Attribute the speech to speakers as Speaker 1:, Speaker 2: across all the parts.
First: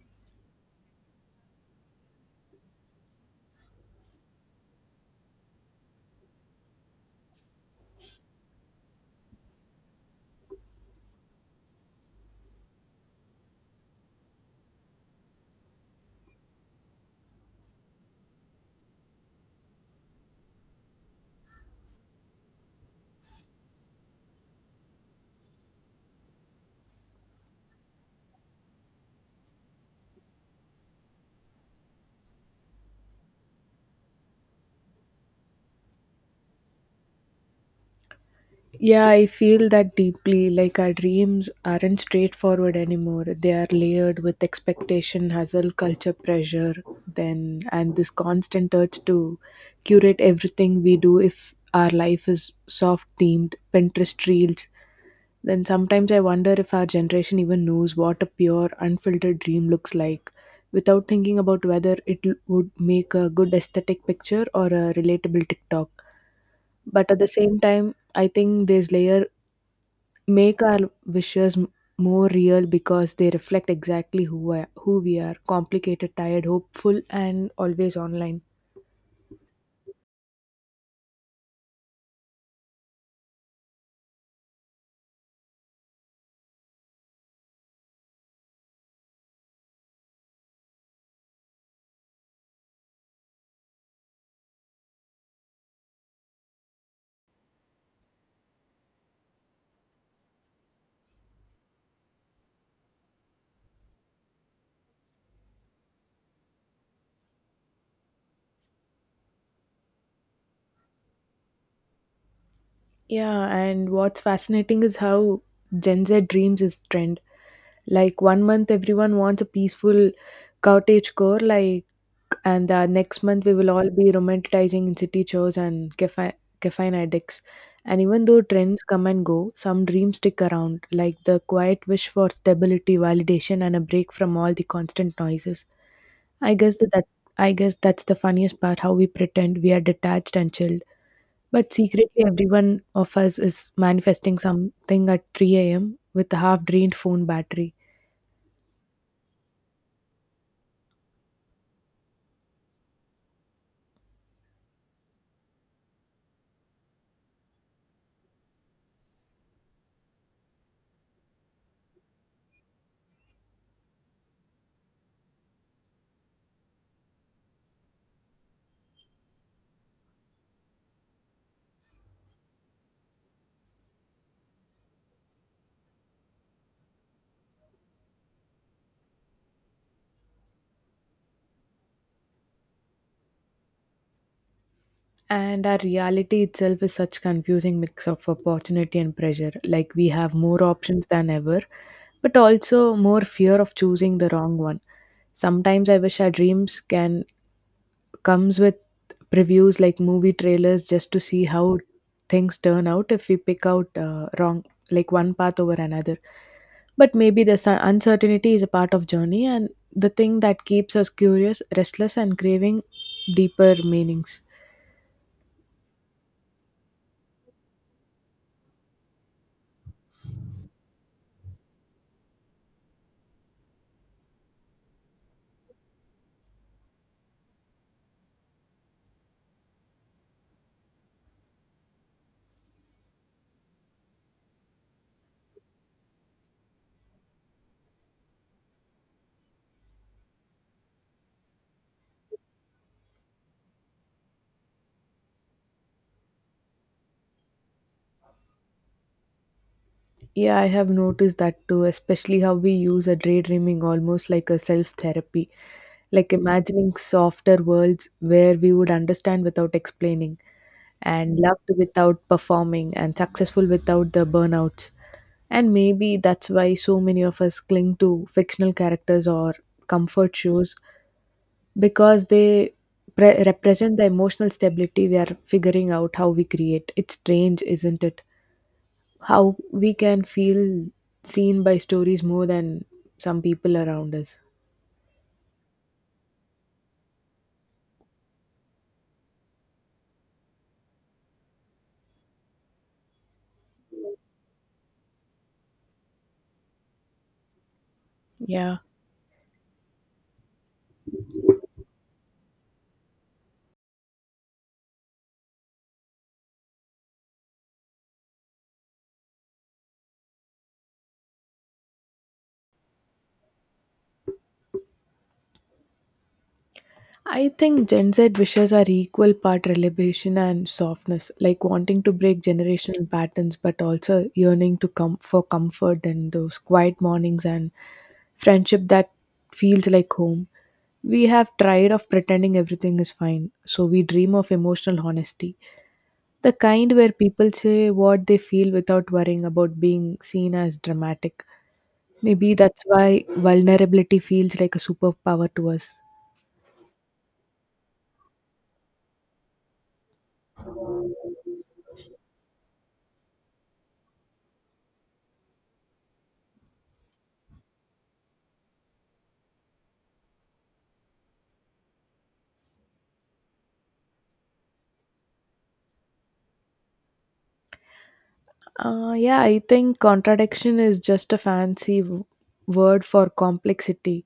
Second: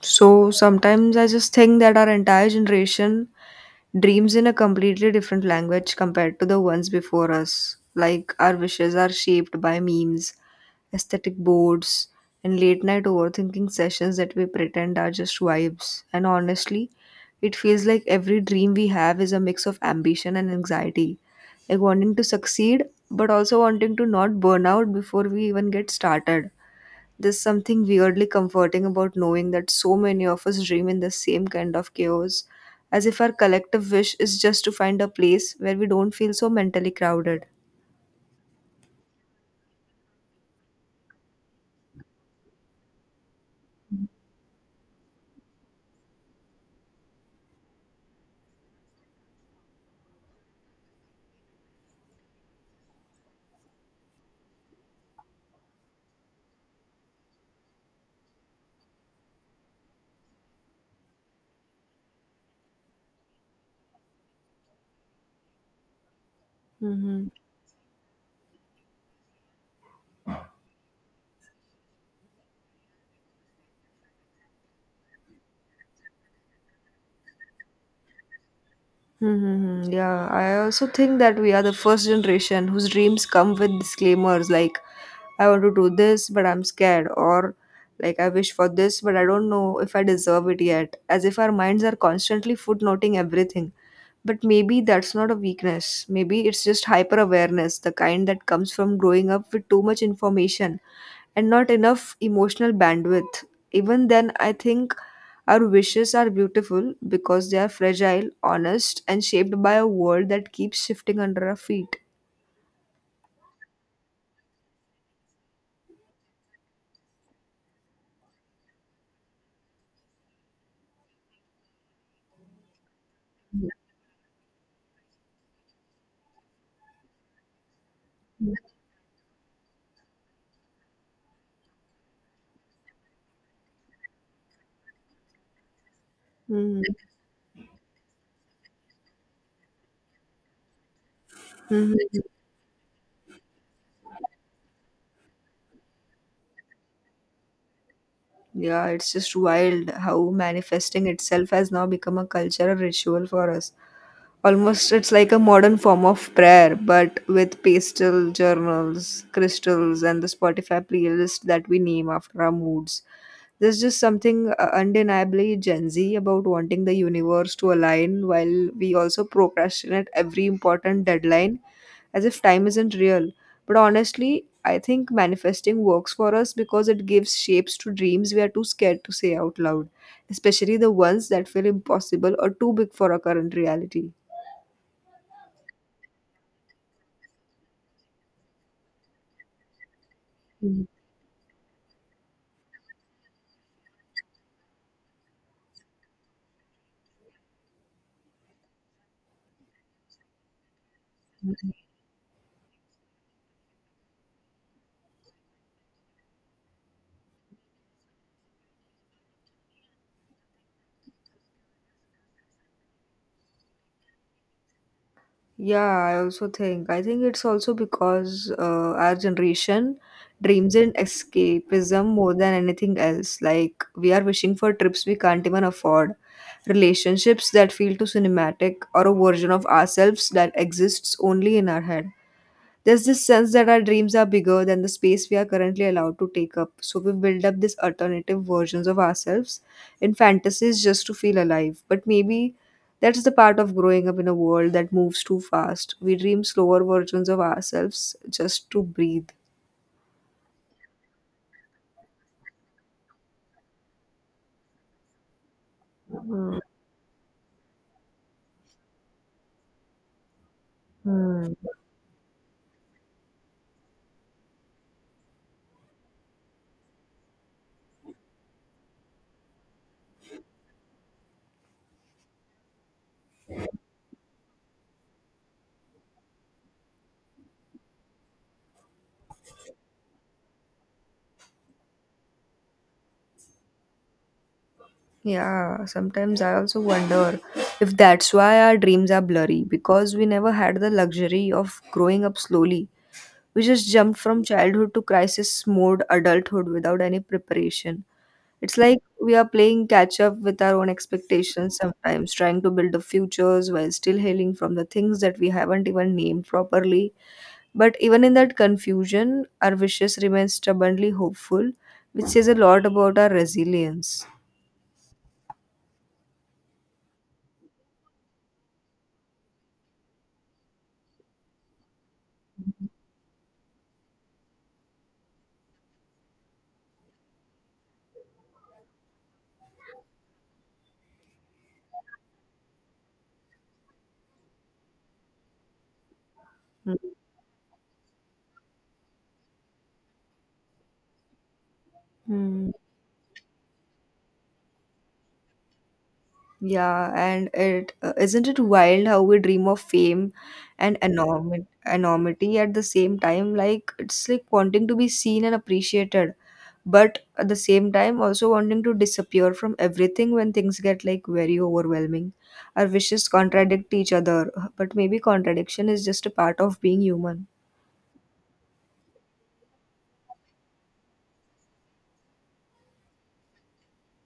Speaker 1: So sometimes I just think that our entire generation dreams in a completely different language compared to the ones before us. Like our wishes are shaped by memes, aesthetic boards, and late night overthinking sessions that we pretend are just vibes. And honestly, it feels like every dream we have is a mix of ambition and anxiety. Like wanting to succeed, but also wanting to not burn out before we even get started. There's something weirdly comforting about knowing that so many of us dream in the same kind of chaos, as if our collective wish is just to find a place where we don't feel so mentally crowded.
Speaker 2: Yeah, I feel that deeply. Like our dreams aren't straightforward anymore. They are layered with expectation, hustle, culture, pressure, then and this constant urge to curate everything we do if our life is soft themed, Pinterest reels. Then sometimes I wonder if our generation even knows what a pure, unfiltered dream looks like without thinking about whether would make a good aesthetic picture or a relatable TikTok. But at the
Speaker 1: Mm-hmm.
Speaker 2: same time I think this layer make our wishes more real because they reflect exactly who we are complicated tired hopeful and always online.
Speaker 1: Mm-hmm. Yeah, I also think that we are the first generation whose dreams come with disclaimers like, I want to do this, but I'm scared, or like, I wish for this, but I don't know if I deserve it yet, as if our minds are constantly footnoting everything. But maybe that's not a weakness. Maybe it's just hyper awareness, the kind that comes from growing up with too much information and not enough emotional bandwidth. Even then, I think our wishes are beautiful because they are fragile, honest, and shaped by a world that keeps shifting under our feet.
Speaker 2: Yeah, and what's fascinating is how gen z dreams is trend, like one month everyone wants a peaceful cottage core like, and next month we will all be romanticizing city chores and caffeine, caffeine addicts. And even though trends come and go, some dreams stick around, like the quiet wish for stability, validation, and a break from all the constant noises. I guess
Speaker 1: hmm
Speaker 2: that, that I guess that's the funniest part: how we pretend we are detached and chilled, but
Speaker 1: hmm
Speaker 2: secretly everyone of us is manifesting something at 3 a.m. with a half-drained phone battery.
Speaker 1: Yeah, it's just wild how manifesting itself has now become a cultural ritual for us. Almost it's like a modern form of prayer, but with pastel journals, crystals, and the Spotify playlist that we name after our moods. There's just something undeniably Gen Z about wanting the universe to align while we also procrastinate every important deadline as if time isn't real. But honestly, I think manifesting works for us because it gives shapes to dreams we are too scared to say out loud, especially the ones that feel impossible or too big for our current reality.
Speaker 2: And our reality itself is such confusing mix of opportunity and pressure. Like we have more
Speaker 1: Mm.
Speaker 2: options than ever, but also more fear of choosing the wrong one. Sometimes I wish our dreams can comes with previews like movie trailers just to see how things turn out if we pick out wrong, like one path over another. But maybe the uncertainty is a part of journey and the thing that keeps us curious, restless and craving deeper meanings.
Speaker 1: Yeah, I also think. I think it's also because our generation dreams in escapism more than anything else. Like, we are wishing for trips we can't even afford, relationships that feel too cinematic, or a version of ourselves that exists only in our head. There's this sense that our dreams are bigger than the space we are currently allowed to take up. So we build up these alternative versions of ourselves in fantasies just to feel alive. But maybe that's the part of growing up in a world that moves too fast. We dream slower versions of ourselves just to breathe.
Speaker 2: Yeah, I have noticed that too, especially how we use a daydreaming almost like a self therapy, like imagining softer worlds where we would understand without explaining, and
Speaker 1: Mm-hmm.
Speaker 2: loved without performing, and successful without the burnouts. And maybe that's why so many of us cling to fictional characters or comfort shows because they represent the emotional stability we are figuring out how we create. It's strange, isn't it? How we can feel seen by stories more than some people around us.
Speaker 1: Yeah, sometimes I also wonder if that's why our dreams are blurry because we never had the luxury of growing up slowly. We just jumped from childhood to crisis mode adulthood without any preparation. It's
Speaker 2: Yeah.
Speaker 1: like we are playing catch up with our own expectations sometimes, trying to build the futures while still hailing from the things that we haven't even named properly. But even in that confusion, our wishes remain stubbornly hopeful, which says a lot about our resilience.
Speaker 2: I think Gen Z wishes are equal part relation and softness, like wanting to break generational patterns, but also yearning to come for comfort and those quiet mornings and friendship that feels like home. We have tried of pretending everything is fine, so we dream of emotional honesty, the kind where people say what they feel without worrying about being seen as dramatic. Maybe
Speaker 1: Hmm.
Speaker 2: that's why vulnerability feels like a superpower to us.
Speaker 1: Yeah, and it isn't it wild how we dream of fame and enormity at the same time. It's like wanting to be seen and appreciated, but at the same time also wanting to disappear from everything when things get like very overwhelming. Our wishes contradict each other, but maybe contradiction is just a part of being human.
Speaker 2: Yeah, I think contradiction is just a fancy word for complexity,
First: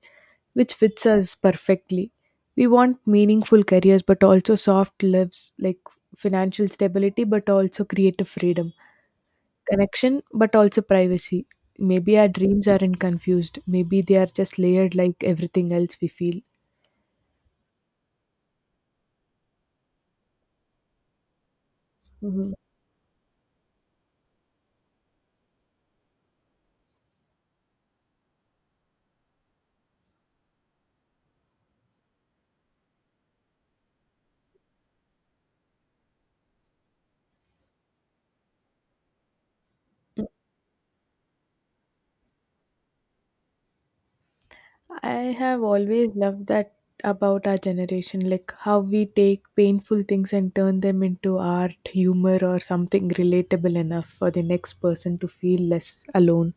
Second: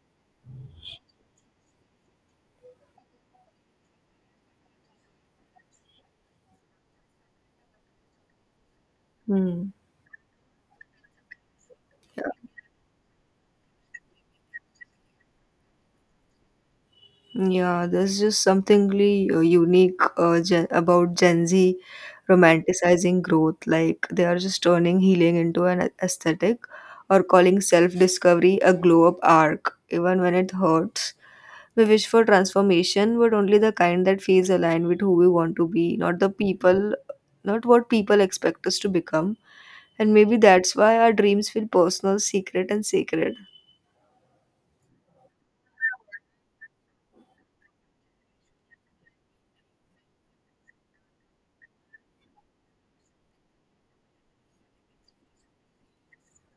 Speaker 2: which fits us perfectly. We want meaningful careers, but also soft lives like financial stability, but also creative freedom,
Speaker 1: Hmm.
Speaker 2: connection, but also privacy. Maybe our dreams aren't confused. Maybe they are just layered like everything else we feel.
Speaker 1: Yeah, there's just something really unique gen about Gen Z
Speaker 2: Mhm.
Speaker 1: romanticizing growth. Like they are just turning healing into an aesthetic or calling self-discovery a glow-up arc, even when it hurts. We wish for transformation, but only the kind that feels aligned with who we want to be, not what people expect us to become. And maybe that's why our dreams feel personal, secret, and sacred.
Speaker 2: I have always loved that about our generation, like how we take painful things and turn them into art, humor, or something relatable enough for the next person to feel less alone.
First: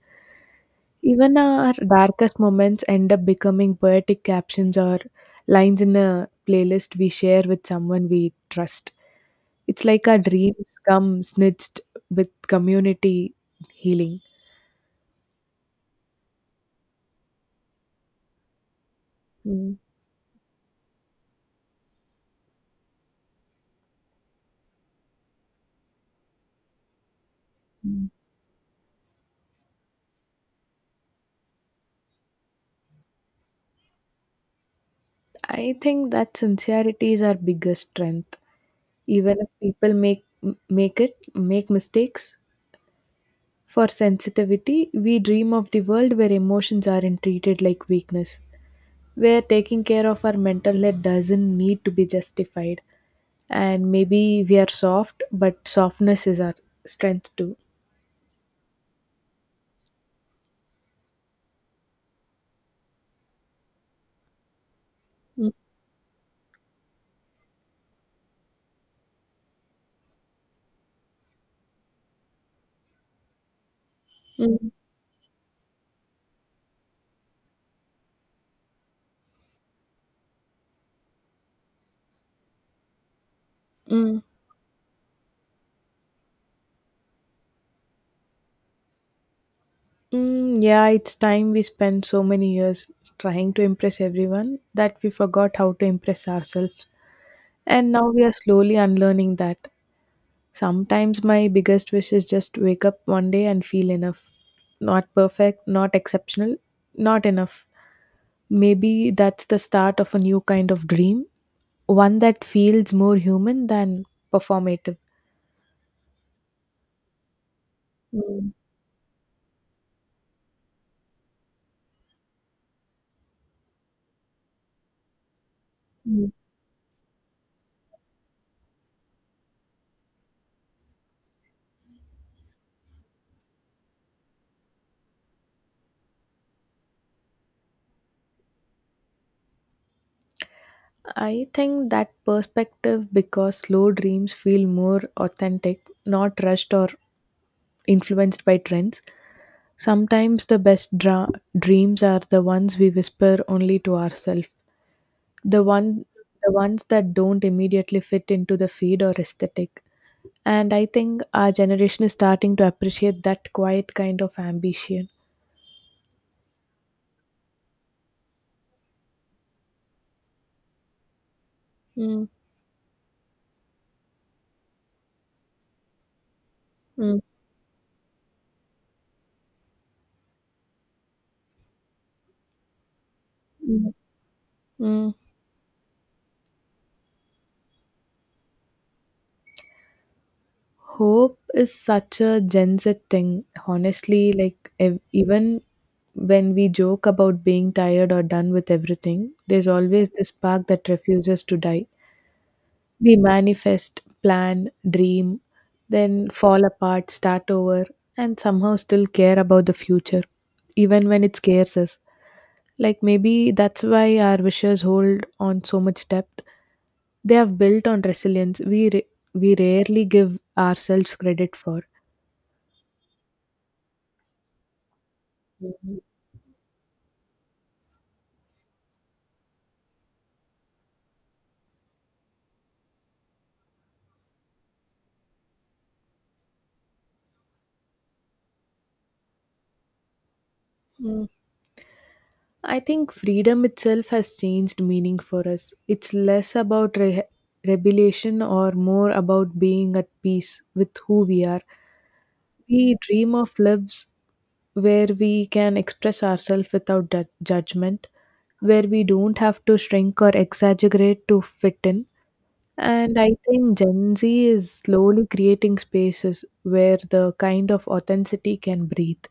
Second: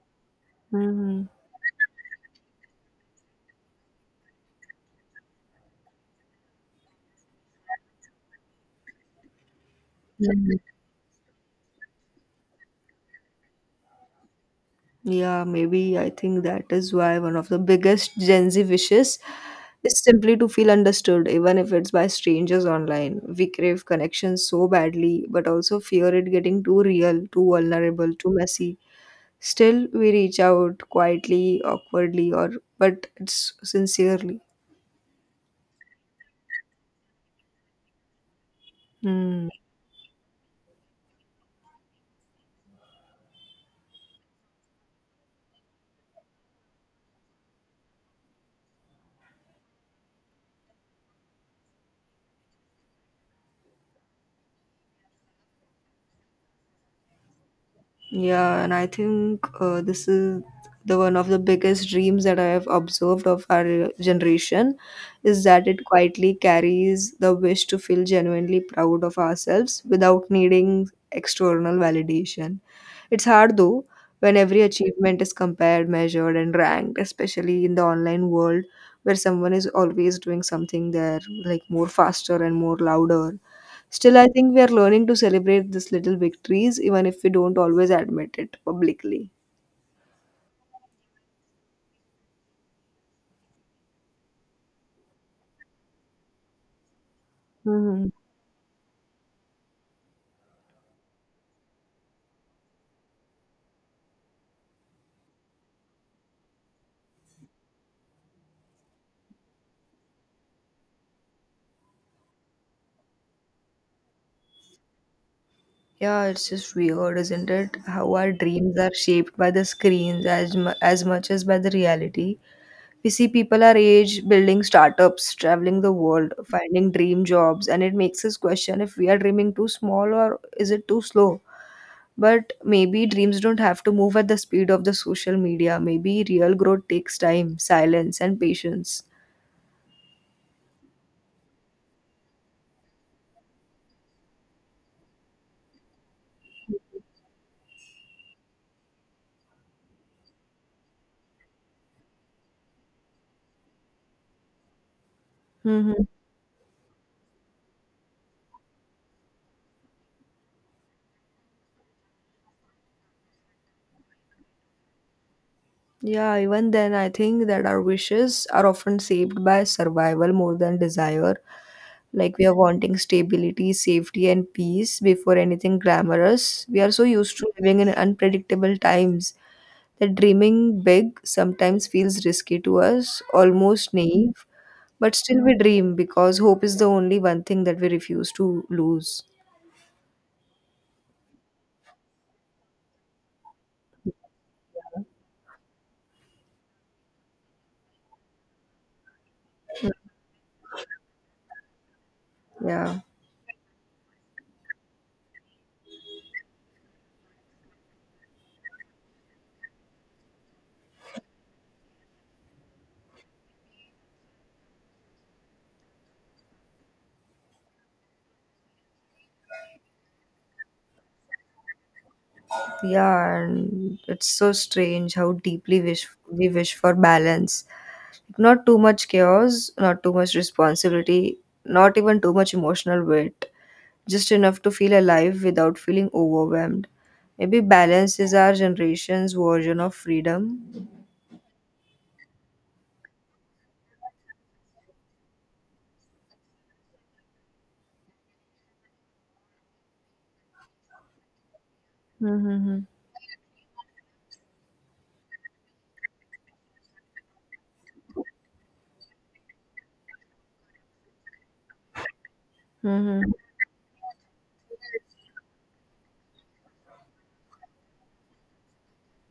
Speaker 1: hmm
Speaker 2: Even our darkest moments end up becoming poetic captions or lines in a playlist we share with someone we trust. It's like our dreams come snitched with community healing.
Speaker 1: Yeah, maybe I think that is why one of the biggest Gen Z wishes
Speaker 2: Mm.
Speaker 1: is simply to feel understood, even if it's by strangers online. We crave connection so badly, but also fear it getting too real, too vulnerable, too messy. Still, we reach out quietly, awkwardly, or but it's sincerely.
Speaker 2: I think that sincerity is our biggest strength. Even
Speaker 1: Hmm.
Speaker 2: if people make m- make it make mistakes for sensitivity, we dream of the world where emotions aren't treated like weakness, where taking care of our mental health doesn't need to be justified. And maybe we are soft, but softness is our strength too.
Speaker 1: Yeah, and I think this is the one of the biggest dreams that I have observed of our generation is
Speaker 2: Mm,
Speaker 1: that it quietly carries the wish to feel genuinely proud of ourselves without needing external validation. It's hard though, when every
Speaker 2: mm,
Speaker 1: achievement is compared, measured, and ranked, especially in the online world where someone is always doing something there, like more faster and more louder. Still,
Speaker 2: mm,
Speaker 1: I think we are learning to celebrate these little victories, even if we don't always admit it publicly.
Speaker 2: mm. Yeah, it's time we spent so many years trying to impress everyone that we forgot how to impress ourselves. And
Speaker 1: hmm
Speaker 2: now we are slowly unlearning that. Sometimes my biggest wish is just wake up one day and feel enough. Not perfect, not exceptional, not enough. Maybe that's the start of a new kind of dream, one that feels more human than performative.
Speaker 1: Yeah, it's just weird, isn't it? How our
Speaker 2: Mm,
Speaker 1: dreams are shaped by the screens as as much as by the reality. We see people our age building startups, traveling the
Speaker 2: mm.
Speaker 1: world, finding dream jobs, and it makes us question if we are dreaming too small or is it too slow. But maybe dreams don't have to move at the speed of the social media. Maybe real growth takes time, silence, and patience.
Speaker 2: I think that perspective because slow dreams feel more authentic, not rushed or influenced by trends. Sometimes the best dreams are the ones we whisper only to ourselves. The
Speaker 1: hmm
Speaker 2: one the ones that don't immediately fit into the feed or aesthetic, and I think our generation is starting to appreciate that quiet kind of ambition.
Speaker 1: Yeah, even then, I think that our wishes are often saved by survival more than desire.
Speaker 2: Mm,
Speaker 1: Like we are wanting stability, safety, and peace before anything glamorous. We are so
Speaker 2: mm,
Speaker 1: used to living in unpredictable times that dreaming big sometimes feels risky to us,
Speaker 2: mm,
Speaker 1: almost naive,
Speaker 2: mm.
Speaker 1: but still we dream because hope is the only one thing that we refuse to lose.
Speaker 2: Hope is such a gen z thing honestly, like even when we joke about being tired or done with everything, there's always this spark that refuses to die.
Speaker 1: Yeah.
Speaker 2: We manifest, plan, dream, then fall apart, start over, and somehow still care about the future, even when it scares us. Like maybe that's why our wishes hold on so much depth. They have built on resilience we rarely give ourselves credit for.
Speaker 1: Yeah, and it's so strange how deeply
Speaker 2: Mhm.
Speaker 1: wish we wish for balance. Not too much chaos, not too much responsibility, not even too much emotional weight. Just enough to feel alive without feeling overwhelmed. Maybe balance is our generation's version of freedom.
Speaker 2: Mm. I think freedom itself has changed meaning for us. It's less about rebellion or more about being at peace with who we are.
Speaker 1: Mm-hmm.
Speaker 2: We dream of lives where we can express ourselves without judgment, where we don't have to shrink or exaggerate to fit in. And
Speaker 1: Mm-hmm.
Speaker 2: I think Gen Z is slowly creating spaces where the kind of authenticity can breathe.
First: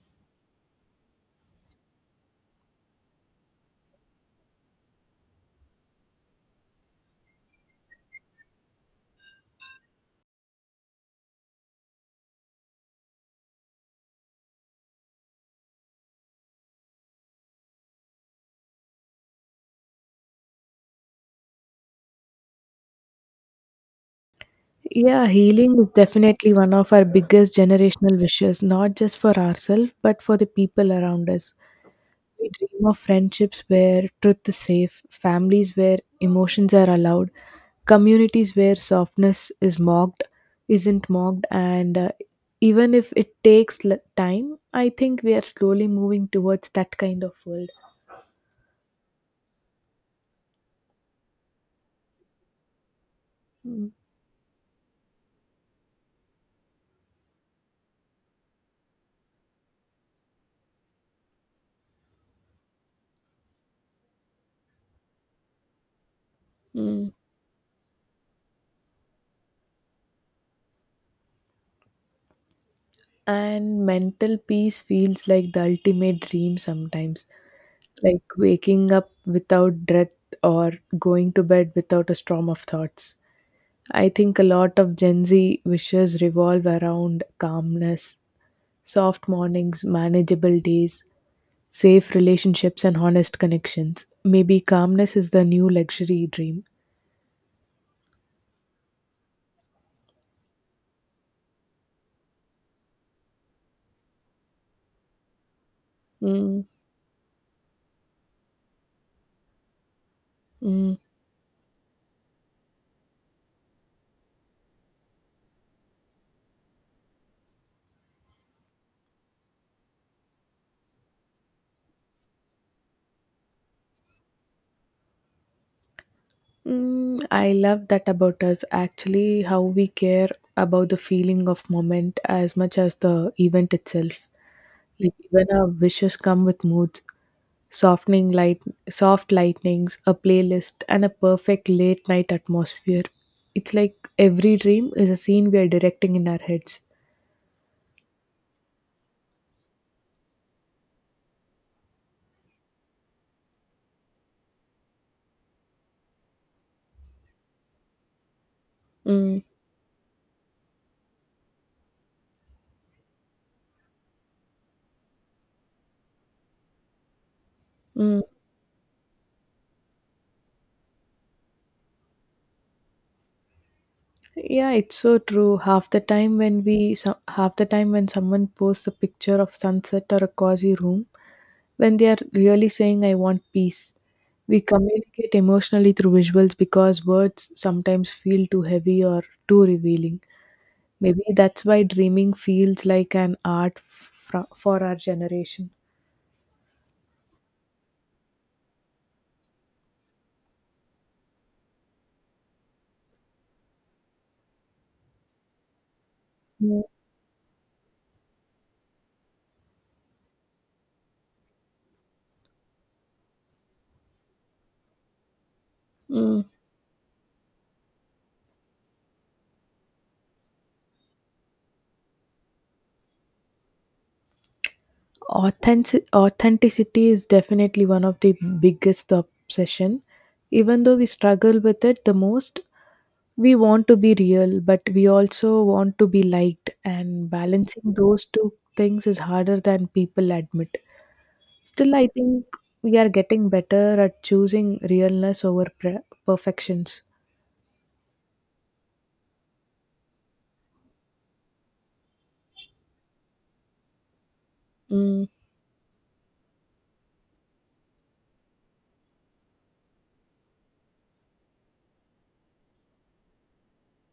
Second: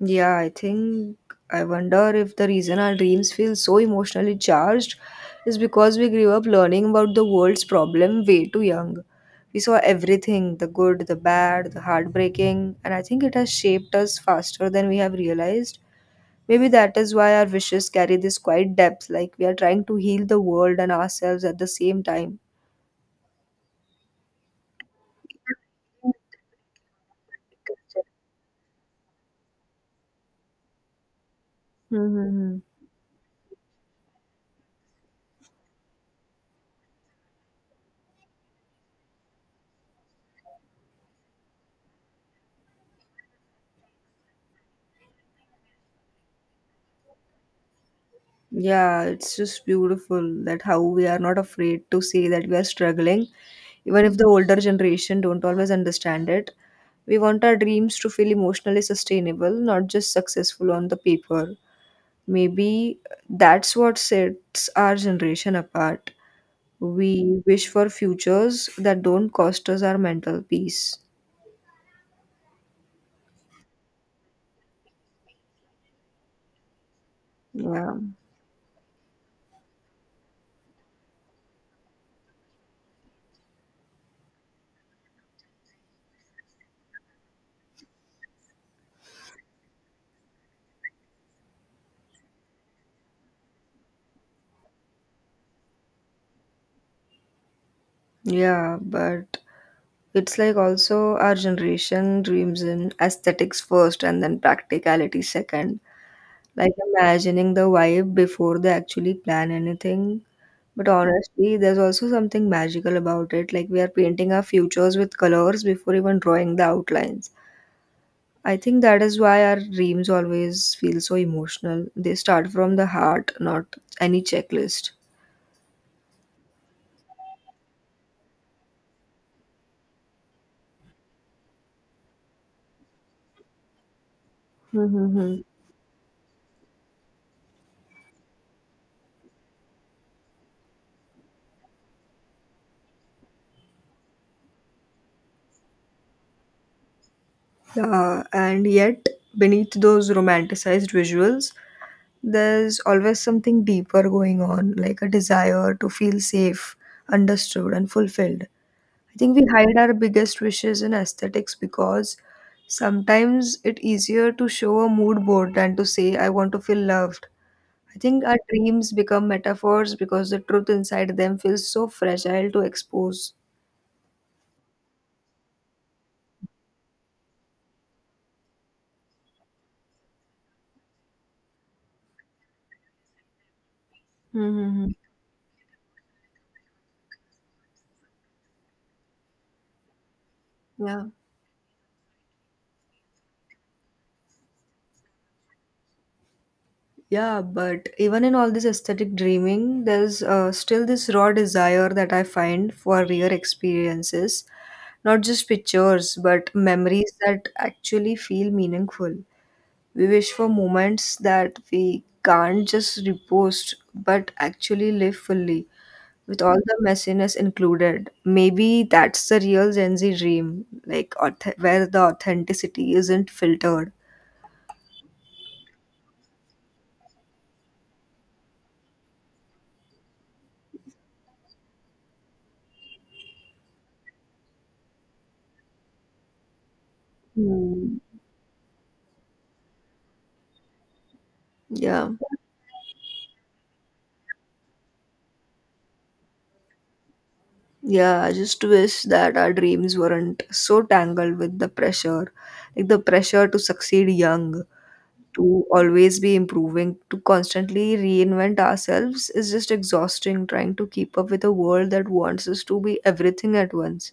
Speaker 1: Yeah, I wonder if the reason our dreams feel so emotionally charged is because we grew up learning about the world's problem way too young. We saw everything the good, the bad, the heartbreaking, and I think it has shaped us faster than we have realized. Maybe that is why our wishes carry this quiet depth, like we are trying to heal the world and ourselves at the same time.
Speaker 2: Yeah, healing is definitely one of our biggest generational wishes, not just for ourselves, but for the people around us. We
Speaker 1: Mm-hmm.
Speaker 2: dream of friendships where truth is safe, families where emotions are allowed, communities where softness is mocked isn't mocked, and even if it takes time, I think we are slowly moving towards that kind of world.
Speaker 1: Yeah, it's just beautiful that how we are not afraid to say that we are struggling,
Speaker 2: Mm.
Speaker 1: even if the older generation don't always understand it. We want our dreams to feel emotionally sustainable, not just successful on the paper. Maybe that's what sets our generation apart.
Speaker 2: Mm.
Speaker 1: We wish for futures that don't cost us our mental peace.
Speaker 2: And mental peace feels like the ultimate dream sometimes,
Speaker 1: Yeah.
Speaker 2: like waking up without dread or going to bed without a storm of thoughts. I think a lot of gen z wishes revolve around calmness, soft mornings, manageable days, safe relationships and honest connections. Maybe calmness is the new luxury dream.
Speaker 1: Yeah, but it's like also our generation dreams in aesthetics first and then practicality second
Speaker 2: Mm,
Speaker 1: like imagining the vibe before they actually plan anything. But
Speaker 2: mm,
Speaker 1: honestly, there's also something magical about it. Like we are painting our futures with colors before even drawing the outlines. I think that is why our dreams always feel so emotional. They start from the heart, not any checklist.
Speaker 2: mm, I love that about us. Actually, how we care about the feeling of moment as much as the event itself. Like
Speaker 1: Mm-hmm.
Speaker 2: even our wishes come with moods, softening light, soft lightnings, a playlist, and a perfect late night atmosphere. It's like every dream is a scene we are directing in our heads.
Speaker 1: And yet, beneath those romanticized visuals, there's always something deeper going on, like a desire to feel safe, understood, and fulfilled. I think
Speaker 2: Mm,
Speaker 1: we hide our biggest wishes in aesthetics because sometimes it's easier to show a mood board than to say, I want to feel loved. I
Speaker 2: mm.
Speaker 1: think our dreams become metaphors because the truth inside them feels so fragile to expose.
Speaker 2: Yeah, it's so true. Half the time when someone posts a picture of sunset or a cozy room, when they are really saying I want peace. We
Speaker 1: Mm-hmm.
Speaker 2: communicate emotionally through visuals because words sometimes feel too heavy or too revealing.
Speaker 1: Yeah.
Speaker 2: Maybe that's why dreaming feels like an art for our generation.
Speaker 1: Yeah, but even in all this aesthetic dreaming, there's still this raw desire that I find for real experiences, not just pictures, but
Speaker 2: Mm.
Speaker 1: memories that actually feel meaningful. We wish for moments that we can't just repost, but actually live fully, with
Speaker 2: Mm.
Speaker 1: all the messiness included. Maybe that's the real Gen Z dream, like where the authenticity isn't filtered.
Speaker 2: Authenticity is definitely one of the biggest obsession. Even though we struggle with it the most, we want to be real, but we also want to be liked, and balancing
Speaker 1: Hmm.
Speaker 2: those two things is harder than people admit. Still,
Speaker 1: Yeah,
Speaker 2: I think we are getting better at choosing realness over perfections.
Speaker 1: yeah. I just wish that our dreams weren't so tangled with the pressure, like the pressure to succeed young,
Speaker 2: Mm,
Speaker 1: to always be improving, to constantly reinvent ourselves is just exhausting trying to keep up with a world that wants us to be everything at once.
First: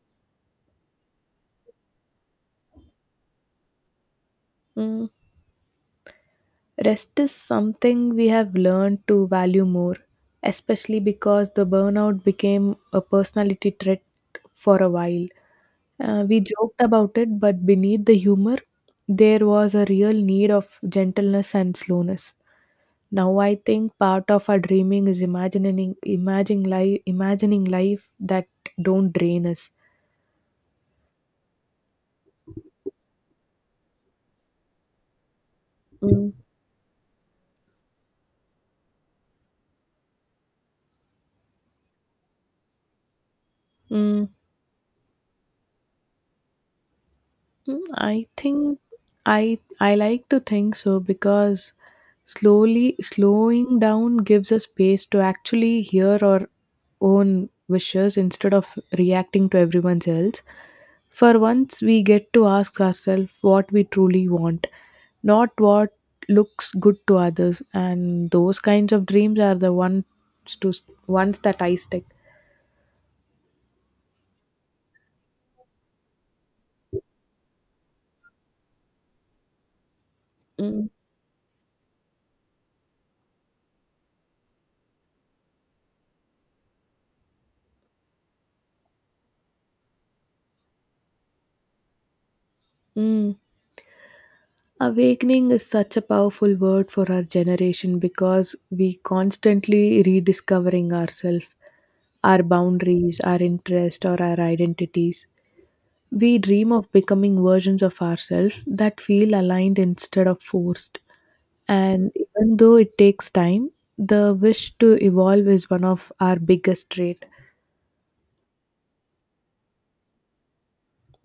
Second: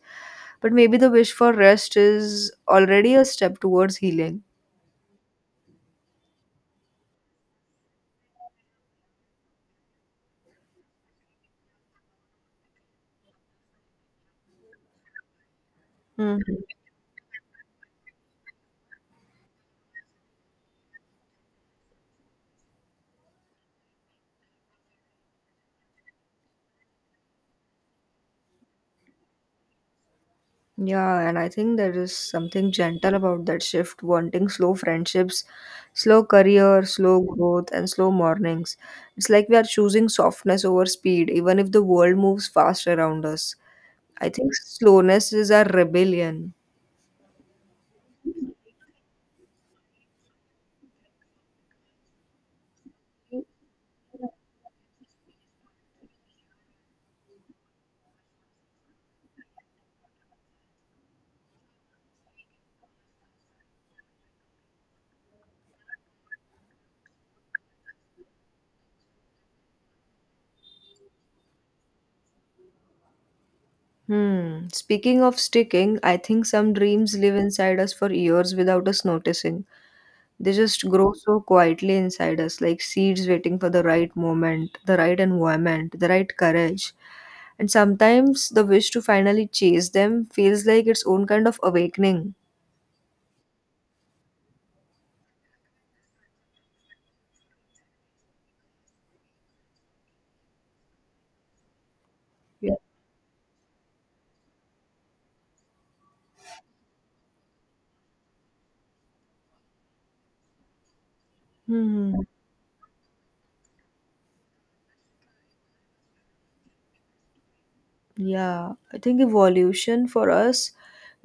Speaker 1: But maybe the wish for rest is already a step towards healing.
Speaker 2: mm. Rest is something we have learned to value more, especially because the burnout became a personality trait for a while. We
Speaker 1: Mhm.
Speaker 2: joked about it, but beneath the humor, there was a real need of gentleness and slowness. Now I think part of our dreaming is imagining life that don't drain us.
Speaker 1: Yeah, and I think there is something gentle about that shift, wanting slow friendships, slow
Speaker 2: Mm.
Speaker 1: career, slow growth, and slow mornings. It's like we are choosing softness over speed, even if the world moves fast around us.
Speaker 2: Mm.
Speaker 1: I think slowness is our rebellion.
Speaker 2: Mm, I think I like to think so because slowly slowing down gives us space to actually hear our own wishes instead of reacting to everyone else. For once we get to ask ourselves what we truly want, not what looks good to others, and those kinds of dreams are the to ones that I stick.
Speaker 1: Hmm. Speaking of sticking, I think some dreams live inside us for years without us noticing. They just
Speaker 2: Mm.
Speaker 1: grow so quietly inside us, like seeds waiting for the right moment, the right environment, the right courage. And sometimes the wish to finally chase them feels like its own kind of awakening.
Speaker 2: Mm. Awakening is such a powerful word for our generation because we constantly rediscovering ourselves, our
Speaker 1: Yeah.
Speaker 2: boundaries, our interests, or our identities. We dream of becoming versions of ourselves that feel aligned instead of forced. And
Speaker 1: Hmm.
Speaker 2: even though it takes time, the wish to evolve is one of our biggest traits.
Speaker 1: Yeah, I think evolution for us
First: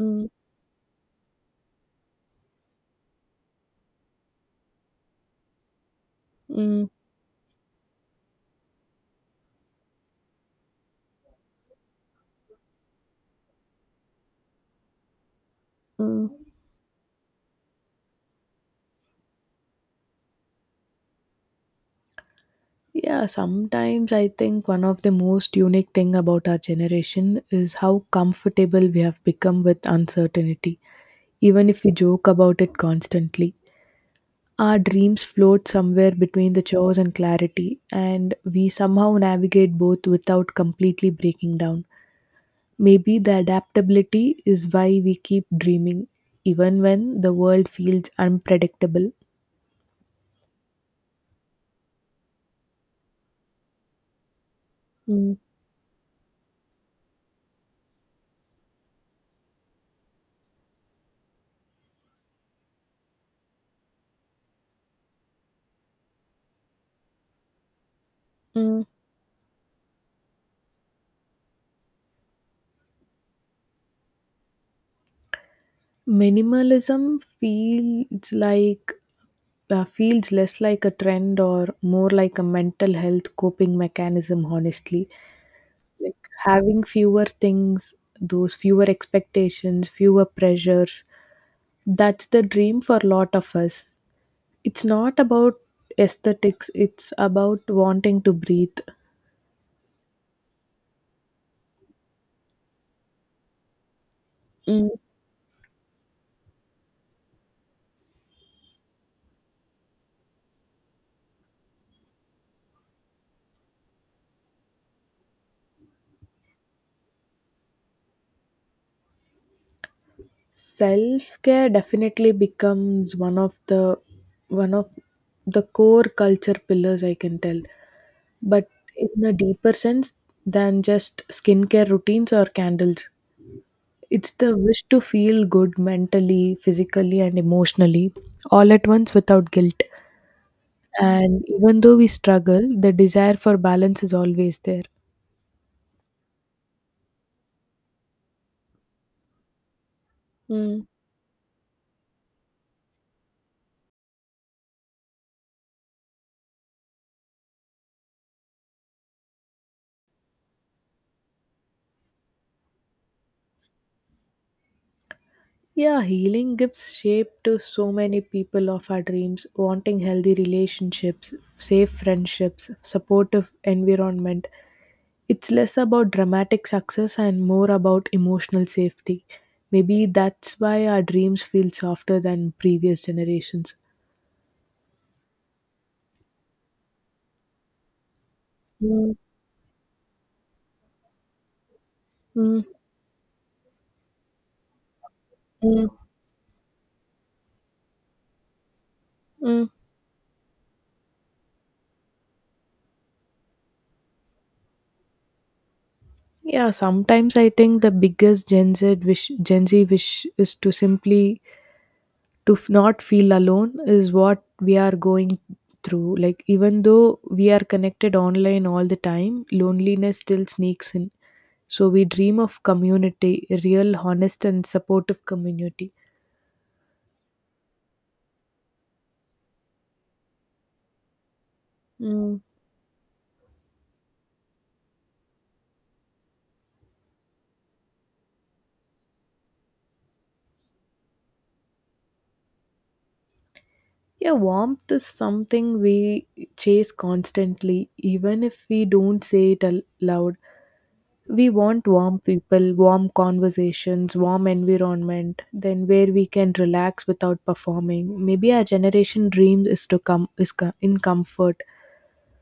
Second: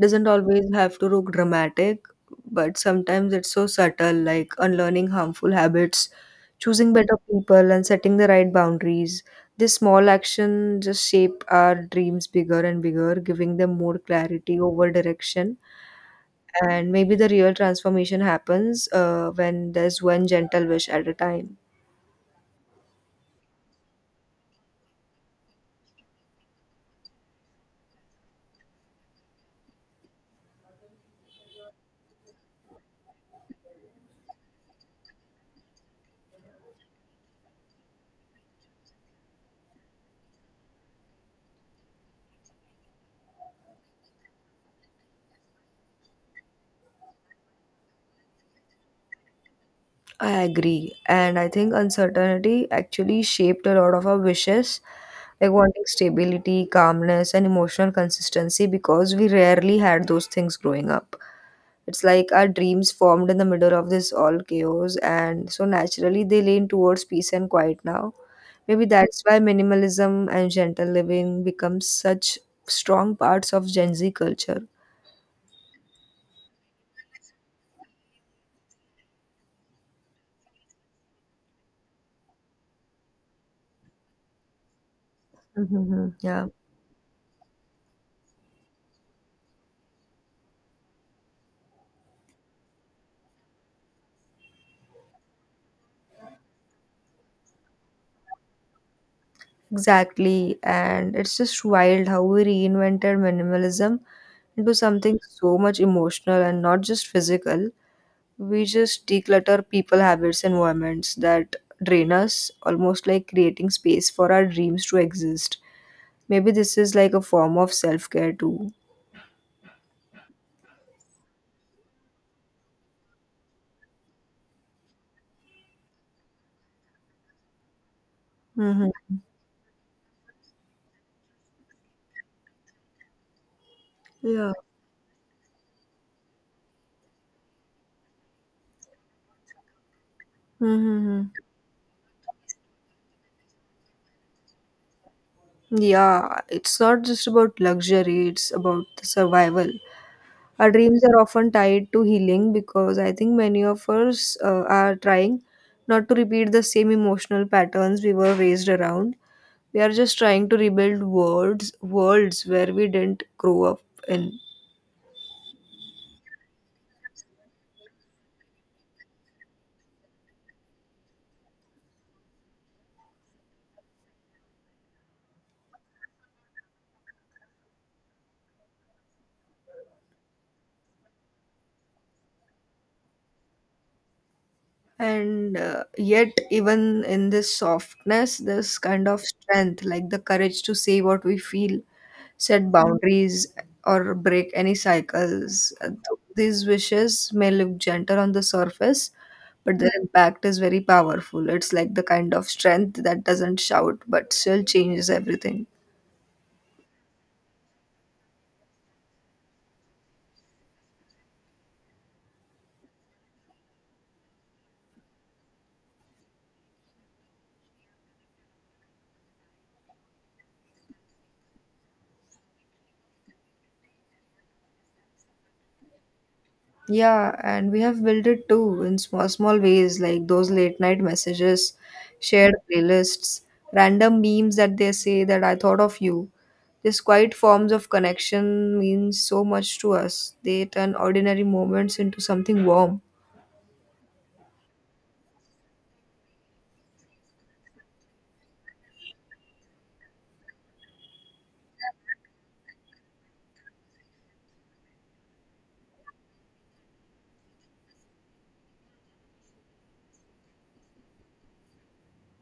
Speaker 1: doesn't
Speaker 2: Mm,
Speaker 1: always have to look dramatic, but sometimes it's so subtle, like unlearning harmful habits,
Speaker 2: mm,
Speaker 1: choosing better people, and setting the right boundaries. This small action just shape our dreams bigger and bigger, giving them more clarity over direction.
Speaker 2: mm.
Speaker 1: And maybe the real transformation happens when there's one gentle wish at a time.
Speaker 2: Yeah, sometimes I think one of the most unique thing about our generation is how comfortable we have become with uncertainty, even if we joke about it constantly. Our dreams float somewhere between the chores and clarity, and we somehow navigate both without completely breaking down. Maybe the adaptability is why we keep dreaming, even when the world feels unpredictable.
Speaker 1: I agree. And I think uncertainty actually shaped a lot of our wishes,
Speaker 2: Mm.
Speaker 1: like wanting stability, calmness, and emotional consistency because we rarely had those things growing up. It's like our dreams formed in the middle of this all chaos, and so naturally they lean towards peace and quiet now.
Speaker 2: Mm.
Speaker 1: Maybe that's why minimalism and gentle living become such strong parts of Gen Z culture.
Speaker 2: Minimalism feels like feels less like a trend or more like a mental health coping mechanism honestly,
Speaker 1: Mhm.
Speaker 2: like
Speaker 1: Yeah.
Speaker 2: having fewer things, those fewer expectations, fewer pressures, that's the dream for a lot of us. It's not about aesthetics, it's about wanting to breathe.
Speaker 1: Exactly, and it's just wild how we reinvented minimalism into something so much emotional and not just physical. We just declutter people, habits, environments that drain us, almost like creating space for our dreams to exist. Maybe this is like a form of self care too.
Speaker 2: Self-care definitely becomes one of the core culture pillars, I can tell. But
Speaker 1: Hmm.
Speaker 2: in a deeper sense than just skincare routines or candles, it's
Speaker 1: Yeah.
Speaker 2: the wish to feel good mentally, physically, and emotionally all at once without guilt.
Speaker 1: Hmm.
Speaker 2: And even though we struggle, the desire for balance is always there.
Speaker 1: Yeah, it's not just about luxury, it's about the survival. Our dreams are often tied to healing because I think many of us are trying not to repeat the same emotional patterns we were raised around. We are just trying to rebuild worlds, worlds where we didn't grow up in.
Speaker 2: Yeah, healing gives shape to so many people of our dreams, wanting healthy relationships, safe friendships, supportive environment. It's less about dramatic success and more about emotional safety. Maybe that's why our dreams feel softer than previous generations.
Speaker 1: And yet, even in this softness, this kind
Speaker 2: Mm,
Speaker 1: of strength, like the courage to say what we feel,
Speaker 2: mm,
Speaker 1: set boundaries or break any cycles.
Speaker 2: mm,
Speaker 1: These wishes may look gentle on the surface,
Speaker 2: mm.
Speaker 1: but their impact is very powerful. It's like the kind of strength that doesn't shout but still changes everything.
Speaker 2: Yeah, sometimes I think the biggest Gen Z wish, is to simply not feel alone is what we are going through, like even though we are connected online all the time, loneliness still sneaks in, so we dream of community, a real, honest and supportive community.
Speaker 1: Yeah, and we have built it too in small, small ways like those late night messages,
Speaker 2: Mm.
Speaker 1: shared playlists, random memes that they say that I thought of you. These quiet forms of connection mean so much to us. They turn ordinary moments into something warm.
Speaker 2: Yeah, warmth is something we chase constantly, even if we don't say it loud. We want warm people, warm conversations, warm environment, then where we can relax without performing. Maybe our generation dreams is to come in comfort.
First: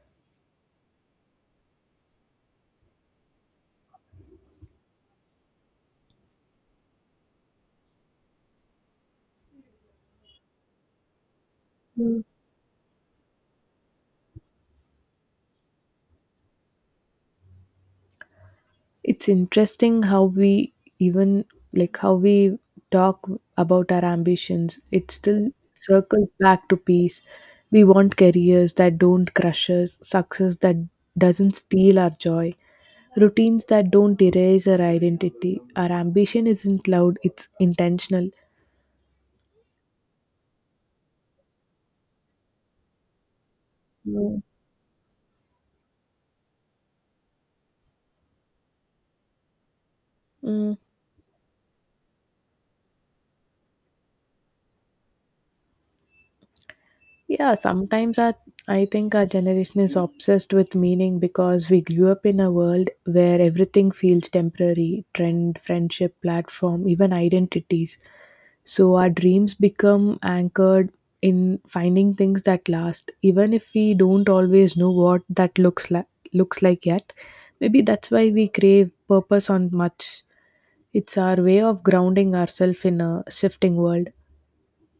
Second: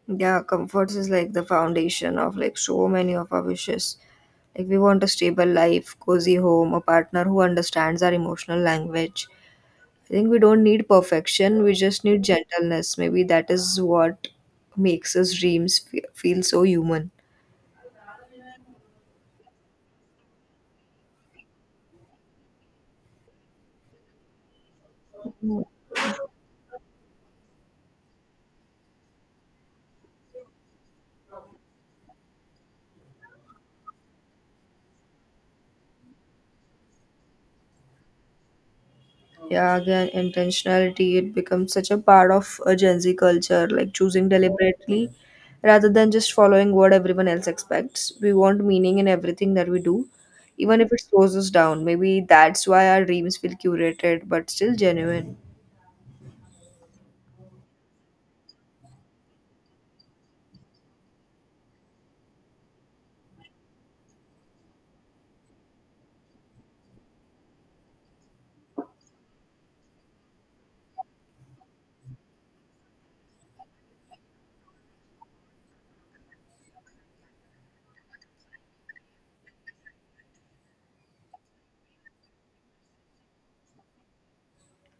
Speaker 1: Yeah, comforts is like the foundation of like so many of our wishes. Like we want a stable life, cozy home, a partner who understands our emotional language. I think we don't need perfection, we just need gentleness. Maybe that is what makes us dreams feel so human.
Speaker 2: It's interesting how we even, like, how we talk about our ambitions. It still circles back to peace. We want careers that don't crush us, success that doesn't steal our joy, routines that don't erase our identity. Our ambition isn't loud, it's intentional.
Speaker 1: Yeah, again, intentionality it becomes such a part of a Gen Z culture like choosing
Speaker 2: Mm,
Speaker 1: deliberately rather than just following what everyone else expects. We want meaning in everything that we do,
Speaker 2: mm.
Speaker 1: even if it slows us down. Maybe that's why our dreams feel curated but still genuine.
Speaker 2: Yeah, sometimes our, I think our generation is obsessed with meaning because we grew up in a world where everything feels temporary: trend, friendship, platform, even identities. So our dreams become anchored in finding things that last, even if we don't always know what that looks like yet. Maybe that's why we crave purpose on much. It's our way of grounding ourselves in a shifting world.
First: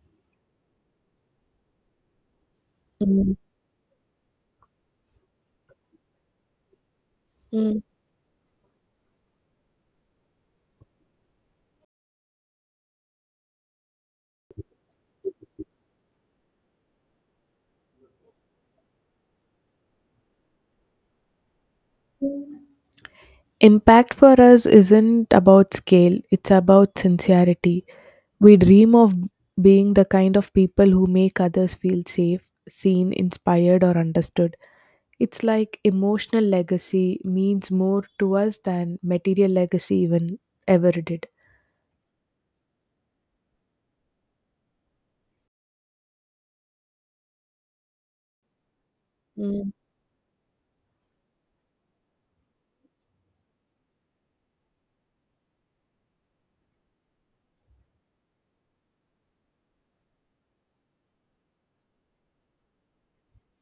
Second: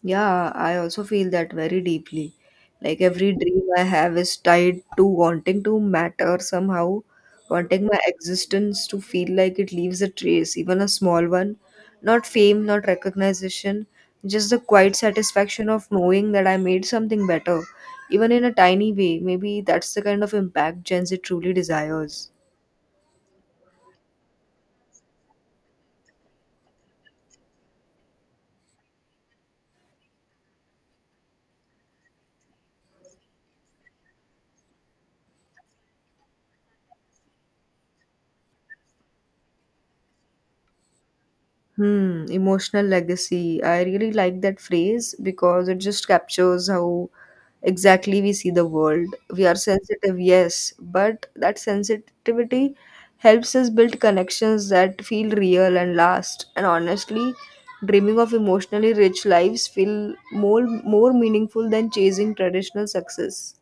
Speaker 1: Yeah, I also feel that very deeply. Like every dream I have is tied to wanting to matter somehow,
Speaker 2: Mm.
Speaker 1: wanting my existence to feel like it leaves a trace, even a small one. Not fame, not recognition, just the quiet satisfaction of knowing that I made something better, even in a tiny way. Maybe that's the kind of impact Gen Z truly desires.
Speaker 2: Impact for us isn't about scale, it's about sincerity. We dream of being the kind of people who make others feel safe, seen, inspired, or understood. It's like emotional legacy means more to us than material legacy even ever did.
Speaker 1: Hmm, emotional legacy. I really like that phrase because it just captures how exactly we see the world. We are
Speaker 2: Mm.
Speaker 1: sensitive, yes, but that sensitivity helps us build connections that feel real and last. And honestly, dreaming of emotionally rich lives feel more more meaningful than chasing traditional success.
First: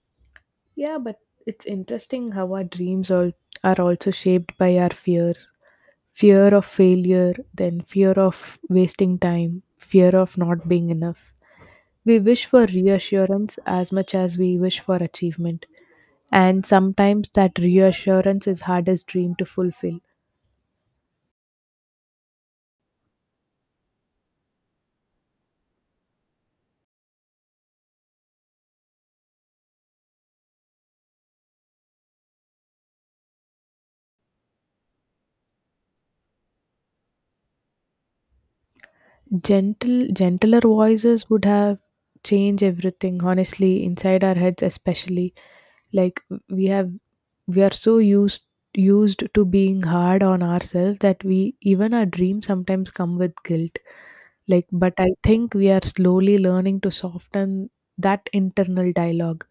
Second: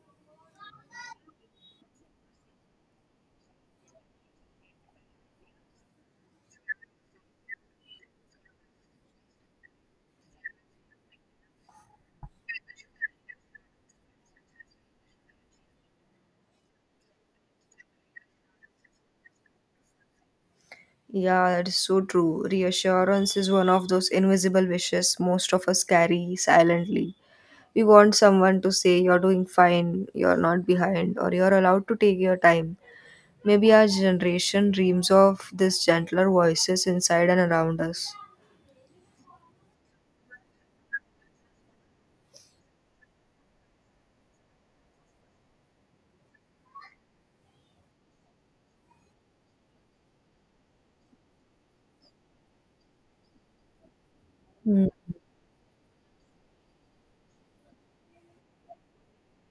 Speaker 2: Yeah, but it's interesting how our dreams all, are also shaped by our fears: fear of failure, then fear of wasting time, fear of not being enough. We wish for reassurance as much as we wish for achievement, and sometimes that reassurance is hardest dream to fulfill.
Speaker 1: Yeah, that is so true. Reassurance is one of those invisible wishes most of us carry silently. We want someone to say, "You're doing fine, you're not behind, or you're allowed to take your time." Maybe our generation dreams of these gentler voices inside and around us.
Speaker 2: Gentle, gentler voices would have changed everything. Honestly, inside our heads, especially, like, we have, we are so used to being hard on ourselves that we, even our dreams sometimes come with guilt. Like,
Speaker 1: Mm.
Speaker 2: but I think we are slowly learning to soften that internal dialogue.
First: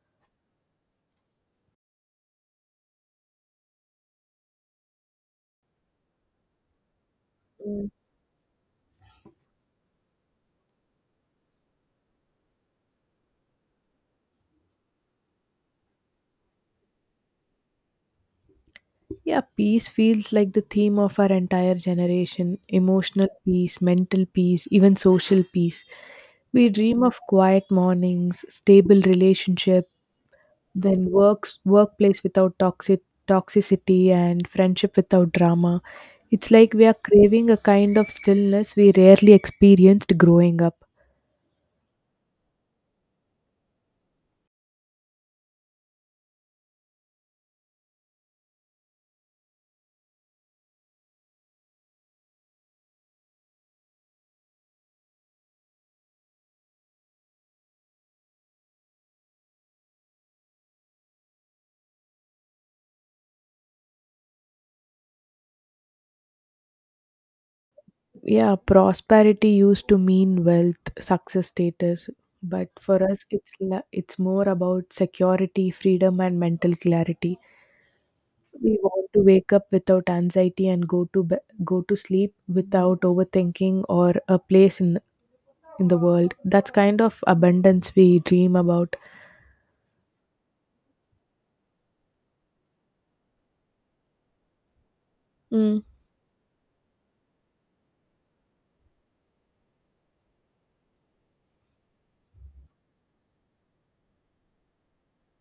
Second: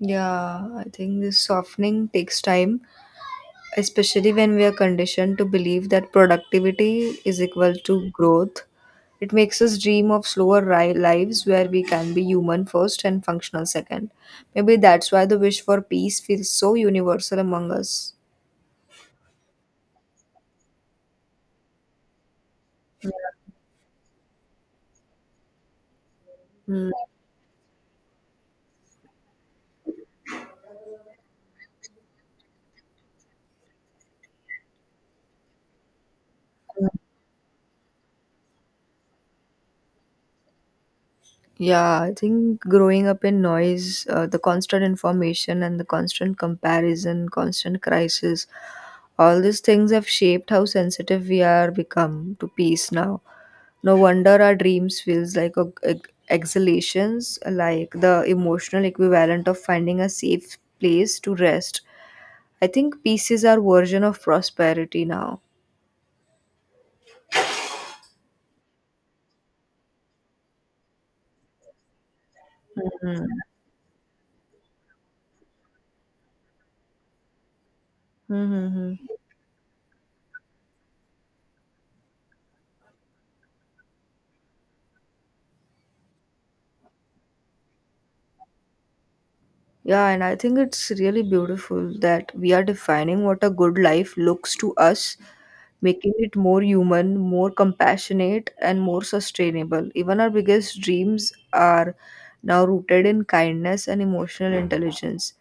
Speaker 1: Yeah, I think this softening takes time, especially when we are conditioned to believe that productivity is equal to growth. It makes us dream of slower lives where we can be human first and functional second. Maybe that's why the wish for peace feels so universal among us.
Speaker 2: Yeah, peace feels like the theme of our entire generation: emotional peace, mental peace, even social peace. We
Speaker 1: Mm.
Speaker 2: dream of quiet mornings, stable relationship, then works workplace without toxicity and friendship without drama. It's like we are craving a kind of stillness we rarely experienced growing up.
Speaker 1: Yeah, I think growing up in noise, the constant information and the constant comparison, constant crisis, all these things have shaped how sensitive we are become to peace now. No wonder our dreams feels like exhalations, like the emotional equivalent of finding a safe place to rest. I think peace is our version of prosperity now.
Speaker 2: Yeah, prosperity used to mean wealth, success, status, but for us it's it's more about security, freedom and mental clarity. We
Speaker 1: Mm-hmm.
Speaker 2: want to wake up without anxiety and go to sleep without overthinking, or a place in the world. That's kind of abundance we dream about.
Speaker 1: Yeah, and I think it's really beautiful that we are defining what a good life looks to us,
Speaker 2: Mm.
Speaker 1: making it more human, more compassionate, and more sustainable. Even our biggest dreams are now rooted in kindness and emotional intelligence.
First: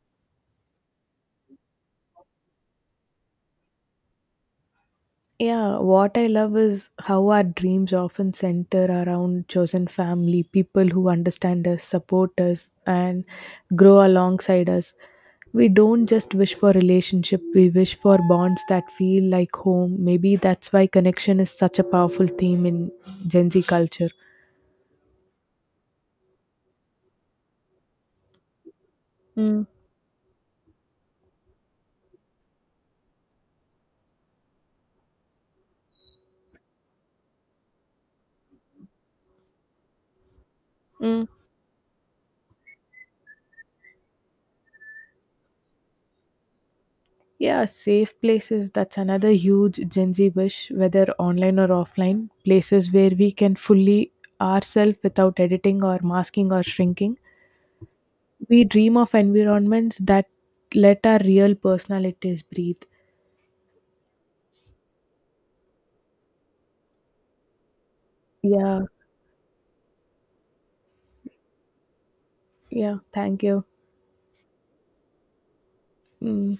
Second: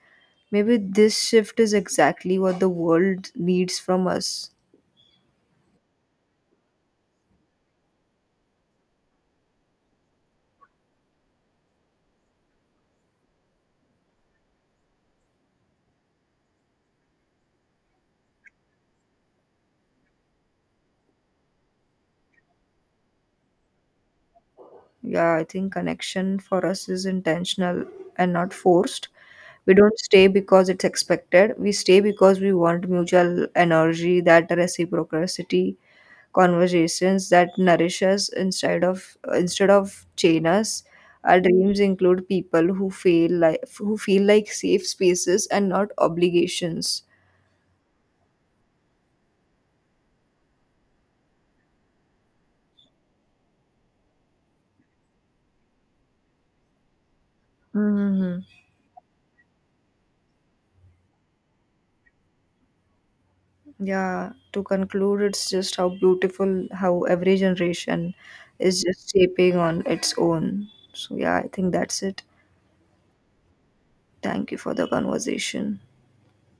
Speaker 1: Maybe this shift is exactly what the world needs from us.
Speaker 2: Yeah, what I love is how our dreams often center around chosen family, people who understand us, support us, and grow alongside us. We don't just wish for relationship, we wish for bonds that feel like home. Maybe that's why connection is such a powerful theme in Gen Z culture.
Speaker 1: Yeah, I think connection for us is intentional and not forced.
Speaker 2: Mm,
Speaker 1: We don't stay because it's expected. We stay because we want mutual energy, that reciprocity, conversations that nourish us instead of chain us.
Speaker 2: mm.
Speaker 1: Our dreams include people who feel like safe spaces and not obligations.
Speaker 2: Yeah, safe places. That's another huge Gen Z wish, whether online or offline. Places where we can fully ourselves without editing or masking or shrinking.
Speaker 1: Mhm.
Speaker 2: We dream of environments that let our real personalities breathe.
Speaker 1: Yeah, to conclude, it's just how beautiful how every generation is
Speaker 2: Yeah,
Speaker 1: just shaping on its own. So, yeah, I think that's it.
Speaker 2: yeah. Thank you.
Speaker 1: Thank you for the conversation.
Speaker 2: Mm.